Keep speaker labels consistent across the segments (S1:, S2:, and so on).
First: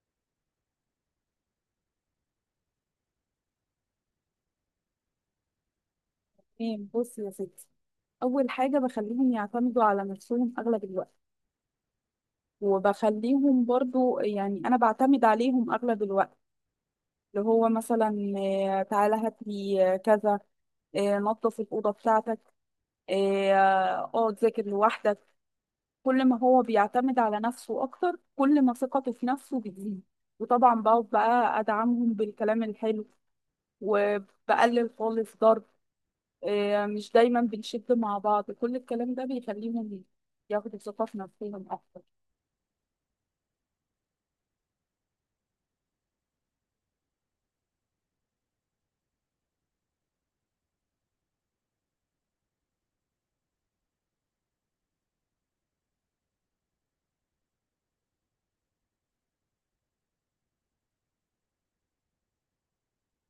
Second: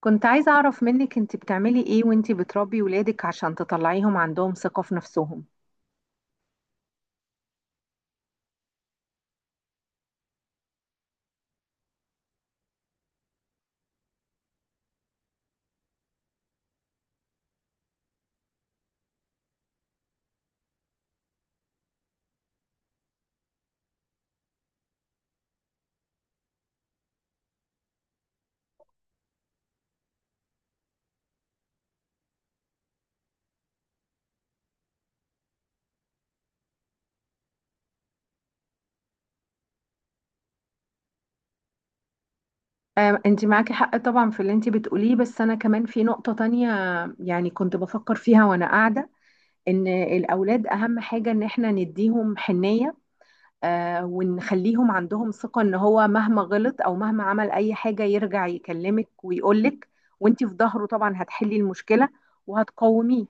S1: كنت عايزة أعرف منك أنت بتعملي إيه وأنت بتربي ولادك عشان تطلعيهم عندهم ثقة في نفسهم.
S2: تمام، بصي يا ستي. اول حاجه بخليهم يعتمدوا على نفسهم اغلب الوقت. وبخليهم برضو، يعني انا بعتمد عليهم اغلب الوقت. اللي هو مثلا، تعالى هات لي، كذا. نظف الاوضه بتاعتك. اه ذاكر لوحدك. كل ما هو بيعتمد على نفسه اكتر، كل ما ثقته في نفسه بتزيد. وطبعا بقعد بقى ادعمهم بالكلام الحلو، وبقلل خالص ضرب. مش دايما بنشد مع بعض. كل الكلام ده بيخليهم ياخدوا ثقة في نفسهم أكتر.
S1: أنت معاكي حق طبعا في اللي أنت بتقوليه، بس أنا كمان في نقطة تانية، يعني كنت بفكر فيها وأنا قاعدة. إن الأولاد أهم حاجة إن إحنا نديهم حنية، ونخليهم عندهم ثقة ان هو مهما غلط او مهما عمل اي حاجة يرجع يكلمك ويقولك، وانتي في ظهره طبعا هتحلي المشكلة وهتقوميه.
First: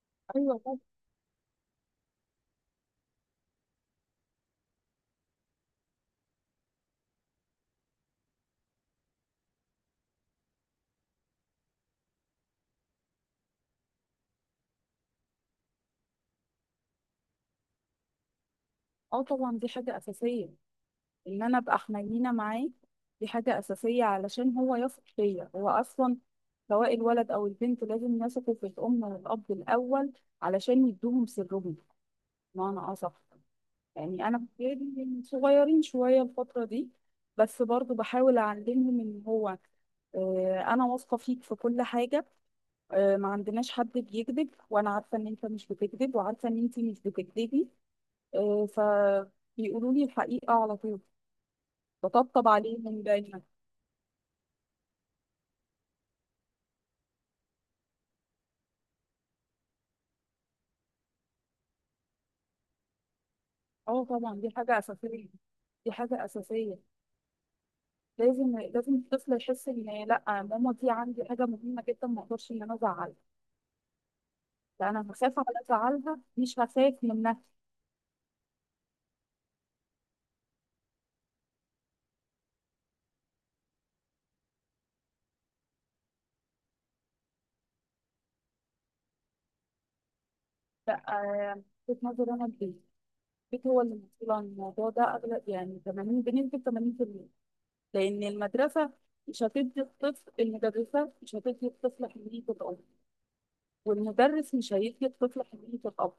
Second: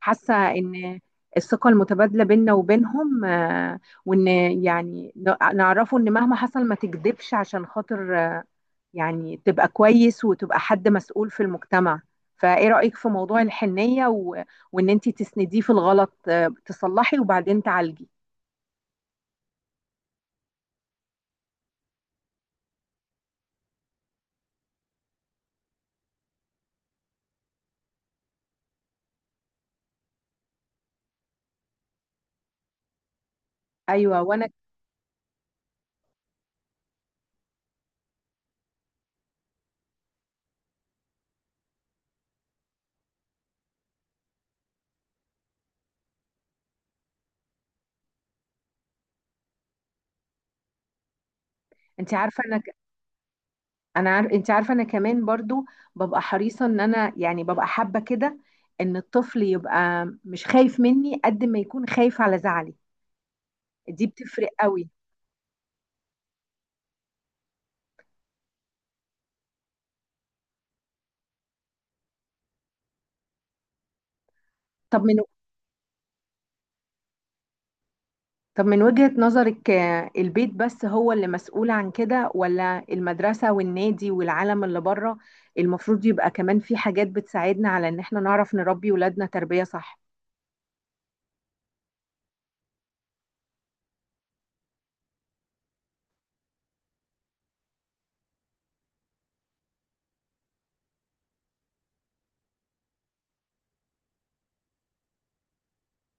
S1: حاسة
S2: أيوة طبعا.
S1: ان الثقة المتبادلة بيننا وبينهم، وان يعني نعرفه ان مهما حصل ما تكذبش، عشان خاطر يعني تبقى كويس وتبقى حد مسؤول في المجتمع. فايه رأيك في موضوع الحنية وان انتي تسنديه في الغلط، تصلحي وبعدين تعالجي؟
S2: أه طبعا، دي حاجة أساسية. إن أنا أبقى حنينة معاه دي حاجة أساسية، علشان هو يثق فيا هو أصلا. سواء الولد أو البنت لازم يثقوا في الأم والأب الأول، علشان يدوهم سرهم، بمعنى أصح.
S1: ايوه،
S2: يعني أنا
S1: وانا،
S2: بتهيألي صغيرين شوية الفترة دي، بس برضو بحاول أعلمهم إن هو، أنا واثقة فيك في كل حاجة. ما عندناش حد بيكذب، وانا عارفه ان انت مش بتكذب، وعارفه ان انت مش بتكذبي. فبيقولوا لي الحقيقه على طول،
S1: انت عارفه
S2: بطبطب
S1: انا،
S2: عليهم من دايما.
S1: انا عارف انت عارفه انا كمان برضو ببقى حريصه ان انا، يعني ببقى حابه كده ان الطفل يبقى مش خايف مني قد ما يكون خايف على زعلي.
S2: اه
S1: دي
S2: طبعا،
S1: بتفرق
S2: دي حاجه
S1: قوي.
S2: اساسيه، دي حاجه اساسيه. لازم لازم الطفل يحس ان لا، ماما دي عندي حاجه مهمه جدا، ما اقدرش ان انا ازعلها. لا،
S1: طب
S2: انا
S1: من
S2: هخاف على ازعلها، مش هخاف منها.
S1: طب من وجهة نظرك البيت بس هو اللي مسؤول عن كده، ولا المدرسة والنادي والعالم اللي بره المفروض يبقى كمان في حاجات بتساعدنا على ان احنا نعرف نربي ولادنا تربية صح؟
S2: لا. وجهة نظري انا البيت. البيت هو اللي مسؤول عن الموضوع ده اغلب، يعني 80 بنسبه، 80%. لأن المدرسة مش هتدي الطفل، المدرسة مش هتدي الطفل حنية الأب. والمدرس مش هيدي الطفل حنية الأب.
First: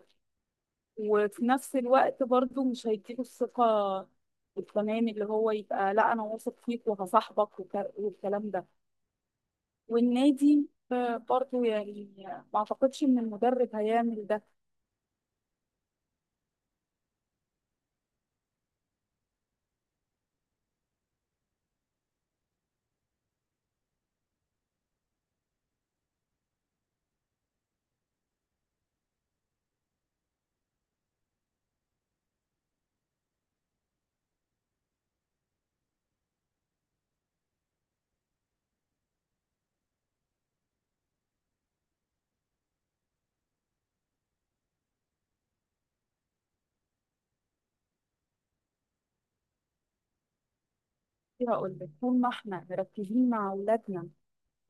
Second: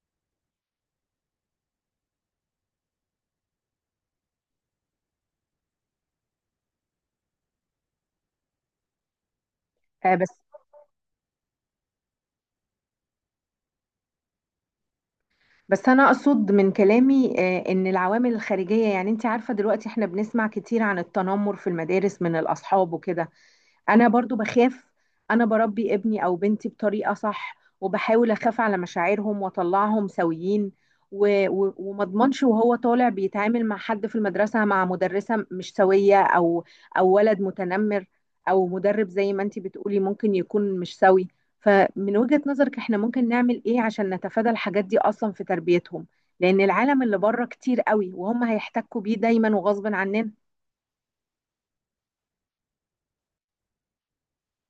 S2: وفي نفس الوقت برضه مش هيديله الثقة التمام اللي هو يبقى لا، أنا واثق فيك وهصاحبك، والكلام ده.
S1: آه، بس
S2: والنادي، برضه يعني ما أعتقدش إن المدرب هيعمل ده.
S1: بس انا اقصد من كلامي ان العوامل الخارجيه، يعني انت عارفه دلوقتي احنا بنسمع كتير عن التنمر في المدارس من الاصحاب وكده. انا برضو بخاف، انا بربي ابني او بنتي بطريقة صح وبحاول اخاف على مشاعرهم واطلعهم سويين، و- و- وما اضمنش وهو طالع بيتعامل مع حد في المدرسة، مع مدرسة مش سوية او ولد متنمر، او مدرب زي ما انتي بتقولي ممكن يكون مش سوي. فمن وجهة نظرك احنا ممكن نعمل ايه عشان نتفادى الحاجات دي اصلا في تربيتهم؟ لان العالم اللي بره كتير قوي وهم هيحتكوا بيه دايما وغصب عننا.
S2: هقول لك، طول ما احنا مركزين مع أولادنا،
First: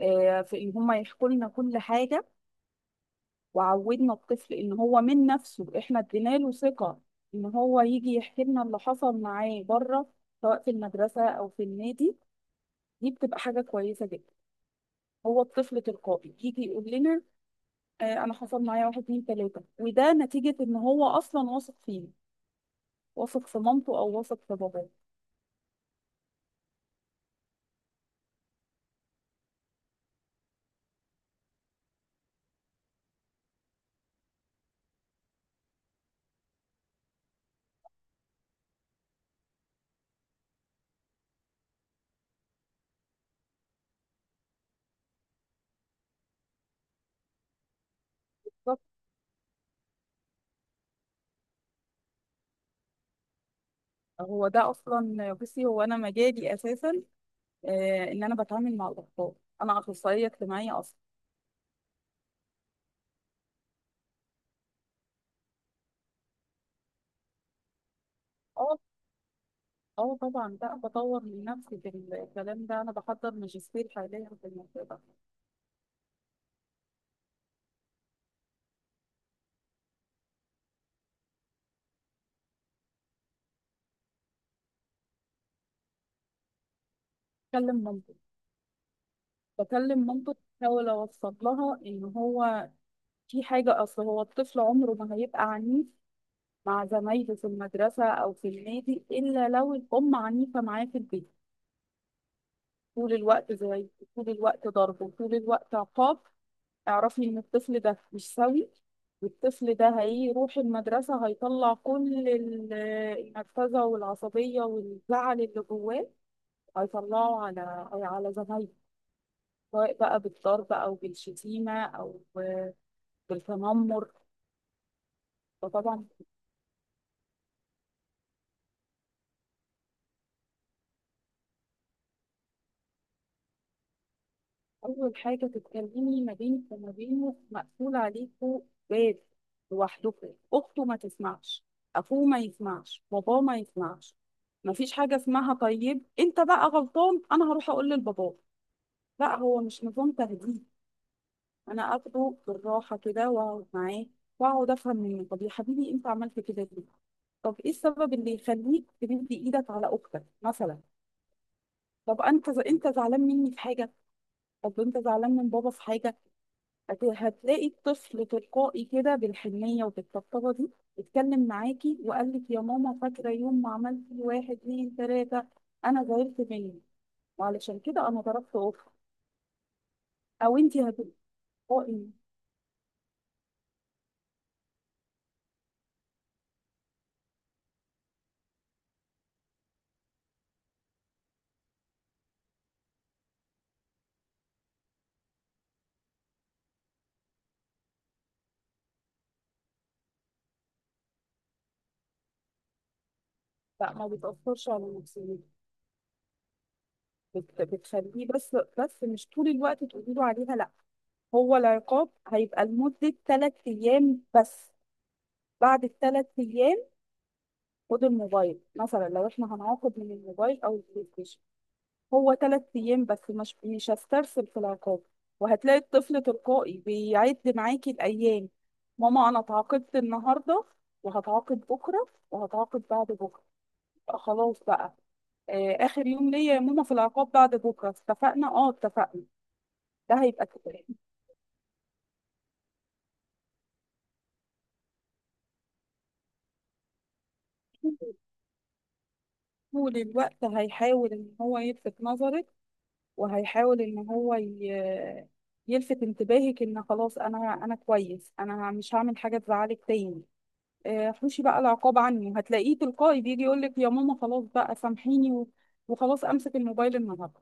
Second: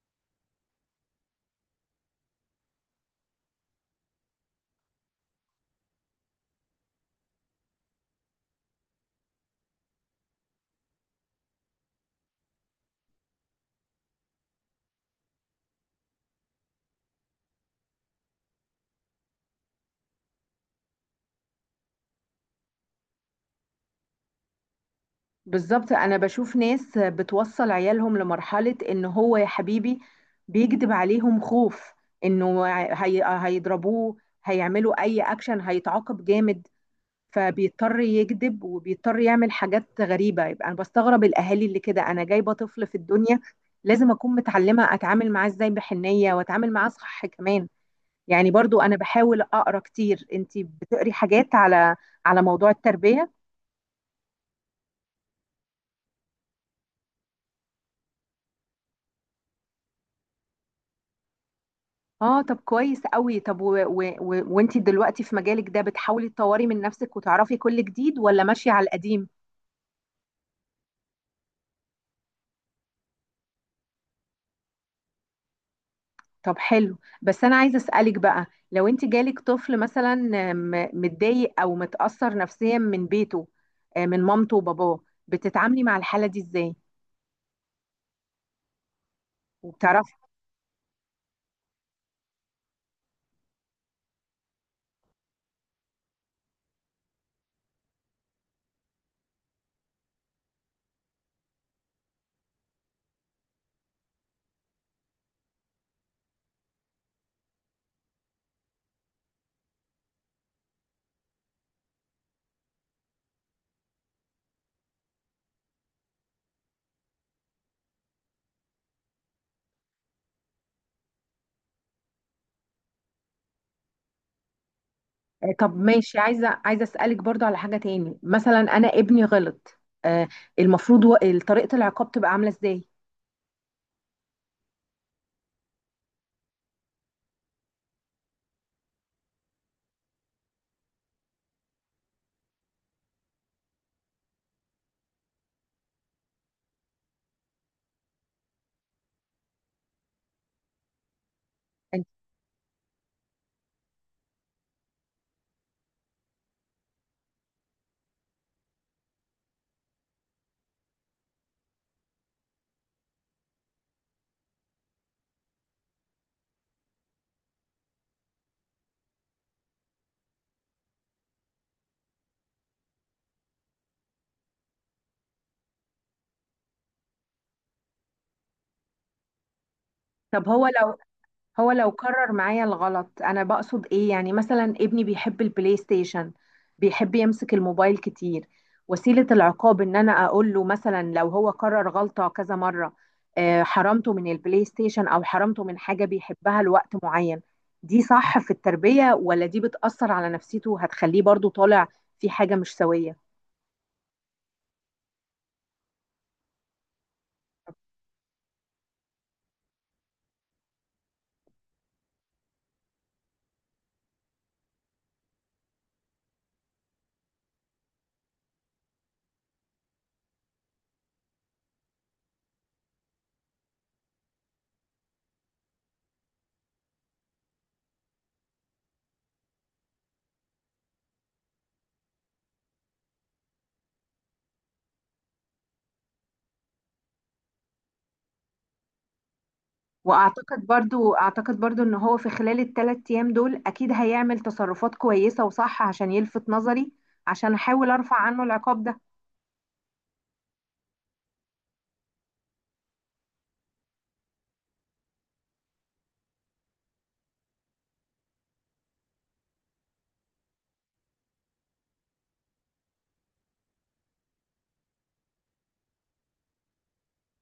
S2: في إن هم يحكوا لنا كل حاجة، وعودنا الطفل ان هو من نفسه. احنا ادينا له ثقة ان هو يجي يحكي لنا اللي حصل معاه بره، سواء في المدرسة او في النادي، دي بتبقى حاجة كويسة جدا. هو الطفل تلقائي يجي يقول لنا، انا حصل معايا واحد اتنين تلاتة. وده نتيجة ان هو اصلا واثق فينا، واثق في مامته او واثق في باباه.
S1: بالظبط، انا بشوف ناس بتوصل عيالهم لمرحلة ان هو، يا حبيبي، بيكذب عليهم خوف انه هيضربوه، هيعملوا اي اكشن، هيتعاقب جامد، فبيضطر يكذب وبيضطر يعمل حاجات غريبة. يبقى انا بستغرب الاهالي اللي كده. انا جايبة طفل في الدنيا، لازم اكون متعلمة اتعامل معاه ازاي بحنية واتعامل معاه صح كمان. يعني برضو
S2: بالظبط.
S1: انا بحاول اقرا كتير، انتي بتقري حاجات على على موضوع التربية؟
S2: هو ده اصلا، بصي، هو انا مجالي اساسا، ان انا بتعامل مع الاطفال. انا اخصائيه اجتماعيه اصلا.
S1: اه طب كويس قوي. طب و... و... و... وانتي دلوقتي في مجالك ده بتحاولي تطوري من نفسك وتعرفي كل جديد ولا ماشية على القديم؟
S2: اه طبعا، لا بطور من نفسي في الكلام ده، انا بحضر ماجستير حاليا في الموضوع ده.
S1: طب حلو. بس انا عايزة اسألك بقى، لو انتي جالك طفل مثلا متضايق او متأثر نفسيا من بيته، من مامته وباباه، بتتعاملي مع الحالة دي ازاي؟
S2: بكلم مامته، بكلم
S1: وبتعرفي؟
S2: مامته. بحاول اوصل لها ان هو في حاجه. اصل هو الطفل عمره ما هيبقى عنيف مع زمايله في المدرسه او في النادي الا لو الام عنيفه معاه في البيت طول الوقت. زي طول الوقت ضرب، وطول الوقت عقاب. اعرفي ان الطفل ده مش سوي. والطفل ده هيروح المدرسة، هيطلع كل النرفزة والعصبية والزعل اللي جواه. هيطلعوا على زمايله، سواء بقى بالضرب أو بالشتيمة أو بالتنمر.
S1: طب
S2: فطبعا،
S1: ماشي، عايزة اسألك برضو على حاجة تاني. مثلا انا ابني غلط، آه، المفروض طريقة العقاب تبقى عاملة ازاي؟
S2: أول حاجة تتكلمي ما بينك وما بينه، مقفول عليكوا باب، لوحدكوا. أخته ما تسمعش، أخوه ما يسمعش، باباه ما يسمعش. مفيش حاجة اسمها طيب أنت بقى غلطان أنا هروح أقول لباباه، لا. هو مش نظام تهديد. انا
S1: أنت-
S2: اخده بالراحه كده، واقعد معاه، واقعد افهم منه. طب يا حبيبي، انت عملت كده ليه؟ طب ايه السبب اللي يخليك تمد ايدك على اختك مثلا؟ طب انت انت زعلان مني في حاجه؟ طب انت زعلان من بابا في حاجه؟ هتلاقي الطفل تلقائي كده، بالحنيه وبالطبطبه دي، اتكلم معاكي وقال لك، يا ماما، فاكره يوم ما عملت واحد اتنين تلاته؟ انا زعلت مني، وعلشان كده انا ضربت اختي.
S1: طب
S2: او
S1: هو
S2: انت
S1: لو هو لو
S2: هتلقائي.
S1: كرر معايا الغلط، انا بقصد ايه يعني، مثلا ابني بيحب البلاي ستيشن، بيحب يمسك الموبايل كتير، وسيلة العقاب ان انا اقول له مثلا لو هو كرر غلطة كذا مرة، حرمته من البلاي ستيشن او حرمته من حاجة بيحبها لوقت معين، دي صح في التربية ولا دي بتأثر على نفسيته وهتخليه برضو طالع في حاجة مش سوية؟
S2: لا ما بتاثرش على نفسيتك. بتخليه، بس بس مش طول الوقت تقولي له عليها، لا. هو العقاب هيبقى لمدة ثلاث أيام بس. بعد الثلاث أيام، خد الموبايل مثلا، لو احنا هنعاقب من الموبايل أو البلاي ستيشن، هو ثلاث أيام بس، مش هسترسل في العقاب. وهتلاقي الطفل تلقائي بيعد معاكي الأيام، ماما أنا اتعاقبت النهاردة، وهتعاقب بكرة، وهتعاقب بعد بكرة، يبقى خلاص بقى آخر يوم ليا يا ماما في العقاب بعد بكرة. اتفقنا؟ اه اتفقنا. ده هيبقى
S1: واعتقد برضو اعتقد برضو ان هو في خلال الثلاث ايام دول اكيد هيعمل تصرفات كويسة وصح عشان يلفت نظري، عشان احاول ارفع عنه العقاب ده.
S2: طول الوقت هيحاول ان هو يلفت نظرك، وهيحاول ان هو يلفت انتباهك ان خلاص، انا كويس، انا مش هعمل حاجه تزعلك تاني. حوشي بقى العقاب عني، هتلاقيه تلقائي بيجي يقول لك، يا ماما، خلاص بقى سامحيني وخلاص، امسك الموبايل النهارده.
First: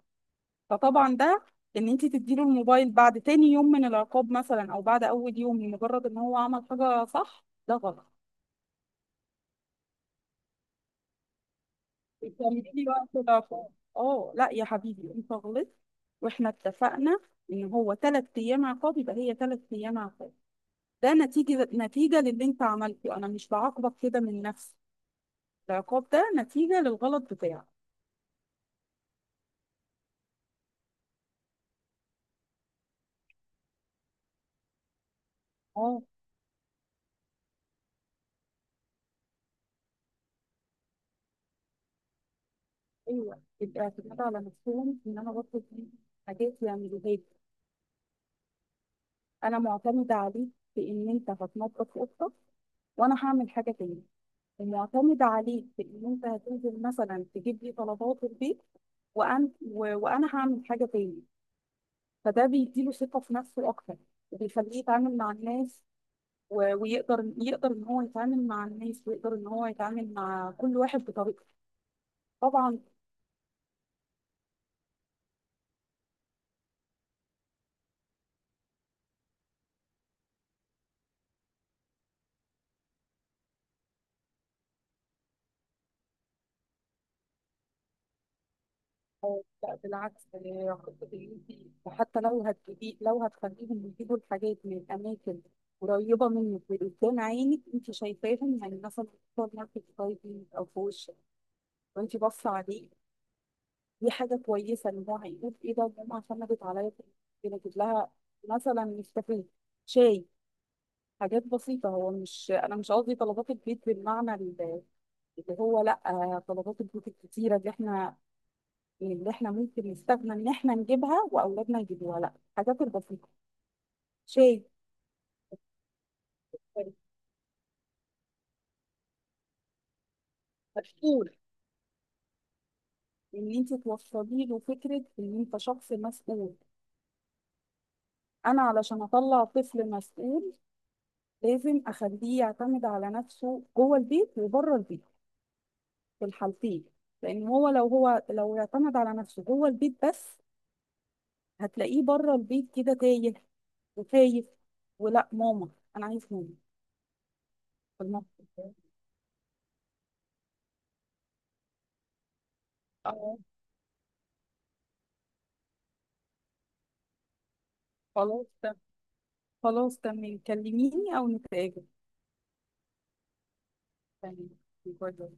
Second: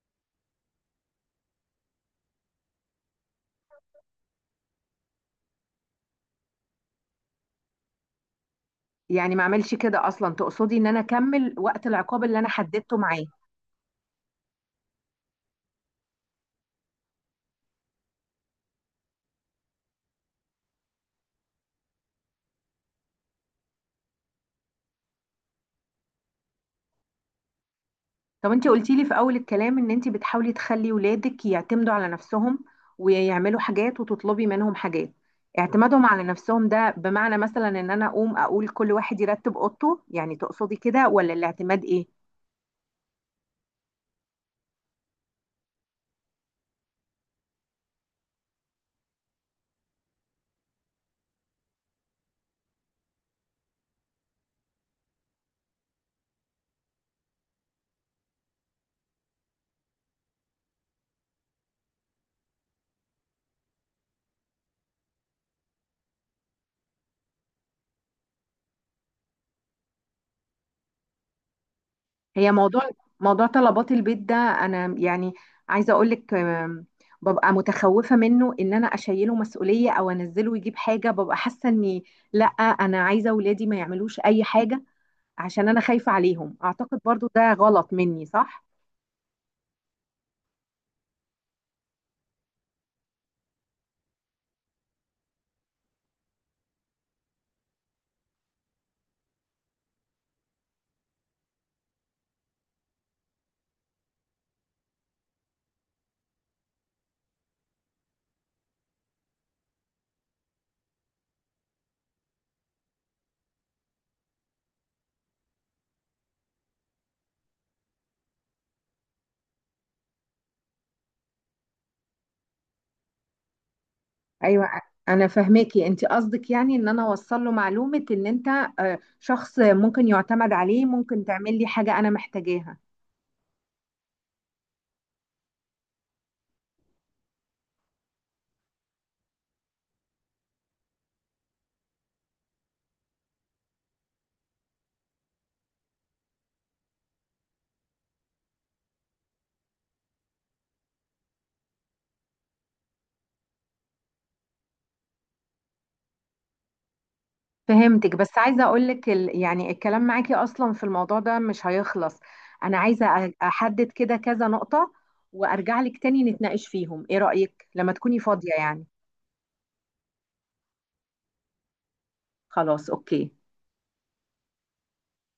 S2: فطبعا ده، ان انت تديله الموبايل بعد تاني يوم من العقاب مثلا، او بعد اول يوم، لمجرد ان هو عمل حاجه صح، ده غلط.
S1: يعني ما اعملش كده اصلا؟ تقصدي ان انا اكمل وقت العقاب اللي انا
S2: بتعملي لي
S1: حددته معاه؟
S2: وقت ضعف. اه لا يا حبيبي، انت غلطت، واحنا اتفقنا ان هو ثلاث ايام عقاب، يبقى هي ثلاث ايام عقاب. ده نتيجه، نتيجه للي انت عملته. انا مش بعاقبك كده من نفسي، العقاب ده نتيجه للغلط بتاعك.
S1: طب انت قلتي لي في اول الكلام ان انت بتحاولي تخلي ولادك يعتمدوا على نفسهم، ويعملوا حاجات وتطلبي منهم حاجات.
S2: اه
S1: اعتمادهم على نفسهم ده بمعنى مثلا ان انا اقوم اقول كل واحد يرتب اوضته، يعني تقصدي كده ولا الاعتماد ايه؟
S2: ايوه، الاعتماد على نفسهم ان انا بطلب دي حاجات يعملوها لي. انا معتمده عليك في ان انت هتنظف اوضتك، وانا هعمل حاجه تاني. المعتمد عليك في ان انت هتنزل مثلا تجيب لي طلبات البيت، وانا هعمل حاجه تاني. فده بيديله ثقه في نفسه اكتر، وبيخليه يتعامل مع الناس، ويقدر ان هو يتعامل مع الناس، ويقدر ان هو يتعامل مع كل واحد بطريقته.
S1: هي
S2: طبعا.
S1: موضوع موضوع طلبات البيت ده، انا يعني عايزه اقول لك، ببقى متخوفه منه ان انا اشيله مسؤوليه او انزله يجيب حاجه، ببقى حاسه اني لا، انا عايزه اولادي ما يعملوش اي حاجه عشان انا خايفه عليهم. اعتقد برضو ده غلط مني، صح؟
S2: لا بالعكس. خطة اللي انت، حتى لو هتجيبي، لو هتخليهم يجيبوا الحاجات من اماكن قريبه منك وقدام عينك، انت شايفاهم، يعني مثلا في سوبر ماركت قريب منك، او في وشك وانت باصه عليه. دي حاجة كويسة، إن هو هيقول، إيه ده، ماما اعتمدت عليا في إني أجيب لها مثلا نسكافيه، شاي. حاجات بسيطة. هو مش، أنا مش قصدي طلبات البيت بالمعنى اللي هو، لأ، طلبات البيت الكتيرة اللي إحنا، اللي إحنا ممكن نستغنى إن إحنا نجيبها وأولادنا يجيبوها، لأ، الحاجات البسيطة، شاي.
S1: ايوه، انا فهماكي، انت قصدك يعني ان انا اوصل له معلومه ان انت شخص ممكن يعتمد عليه، ممكن
S2: مسؤول،
S1: تعمل لي حاجه انا محتاجاها.
S2: إن أنت توصلي له فكرة إن أنت شخص مسؤول. أنا علشان أطلع طفل مسؤول، لازم أخليه يعتمد على نفسه جوه البيت وبره البيت، في الحالتين. لان هو لو اعتمد على نفسه جوه البيت بس، هتلاقيه بره البيت كده تايه وخايف، ولا ماما، انا عايز ماما، في
S1: فهمتك،
S2: المطبخ.
S1: بس عايزة أقولك يعني الكلام معاكي أصلا في الموضوع ده مش هيخلص. أنا عايزة
S2: آه،
S1: أحدد كده كذا نقطة وأرجع لك تاني نتناقش فيهم، إيه رأيك لما تكوني
S2: خلاص
S1: فاضية
S2: تمام.
S1: يعني؟
S2: خلاص تمام، كلميني او نتقابل.
S1: خلاص، أوكي.
S2: تمام. باي باي.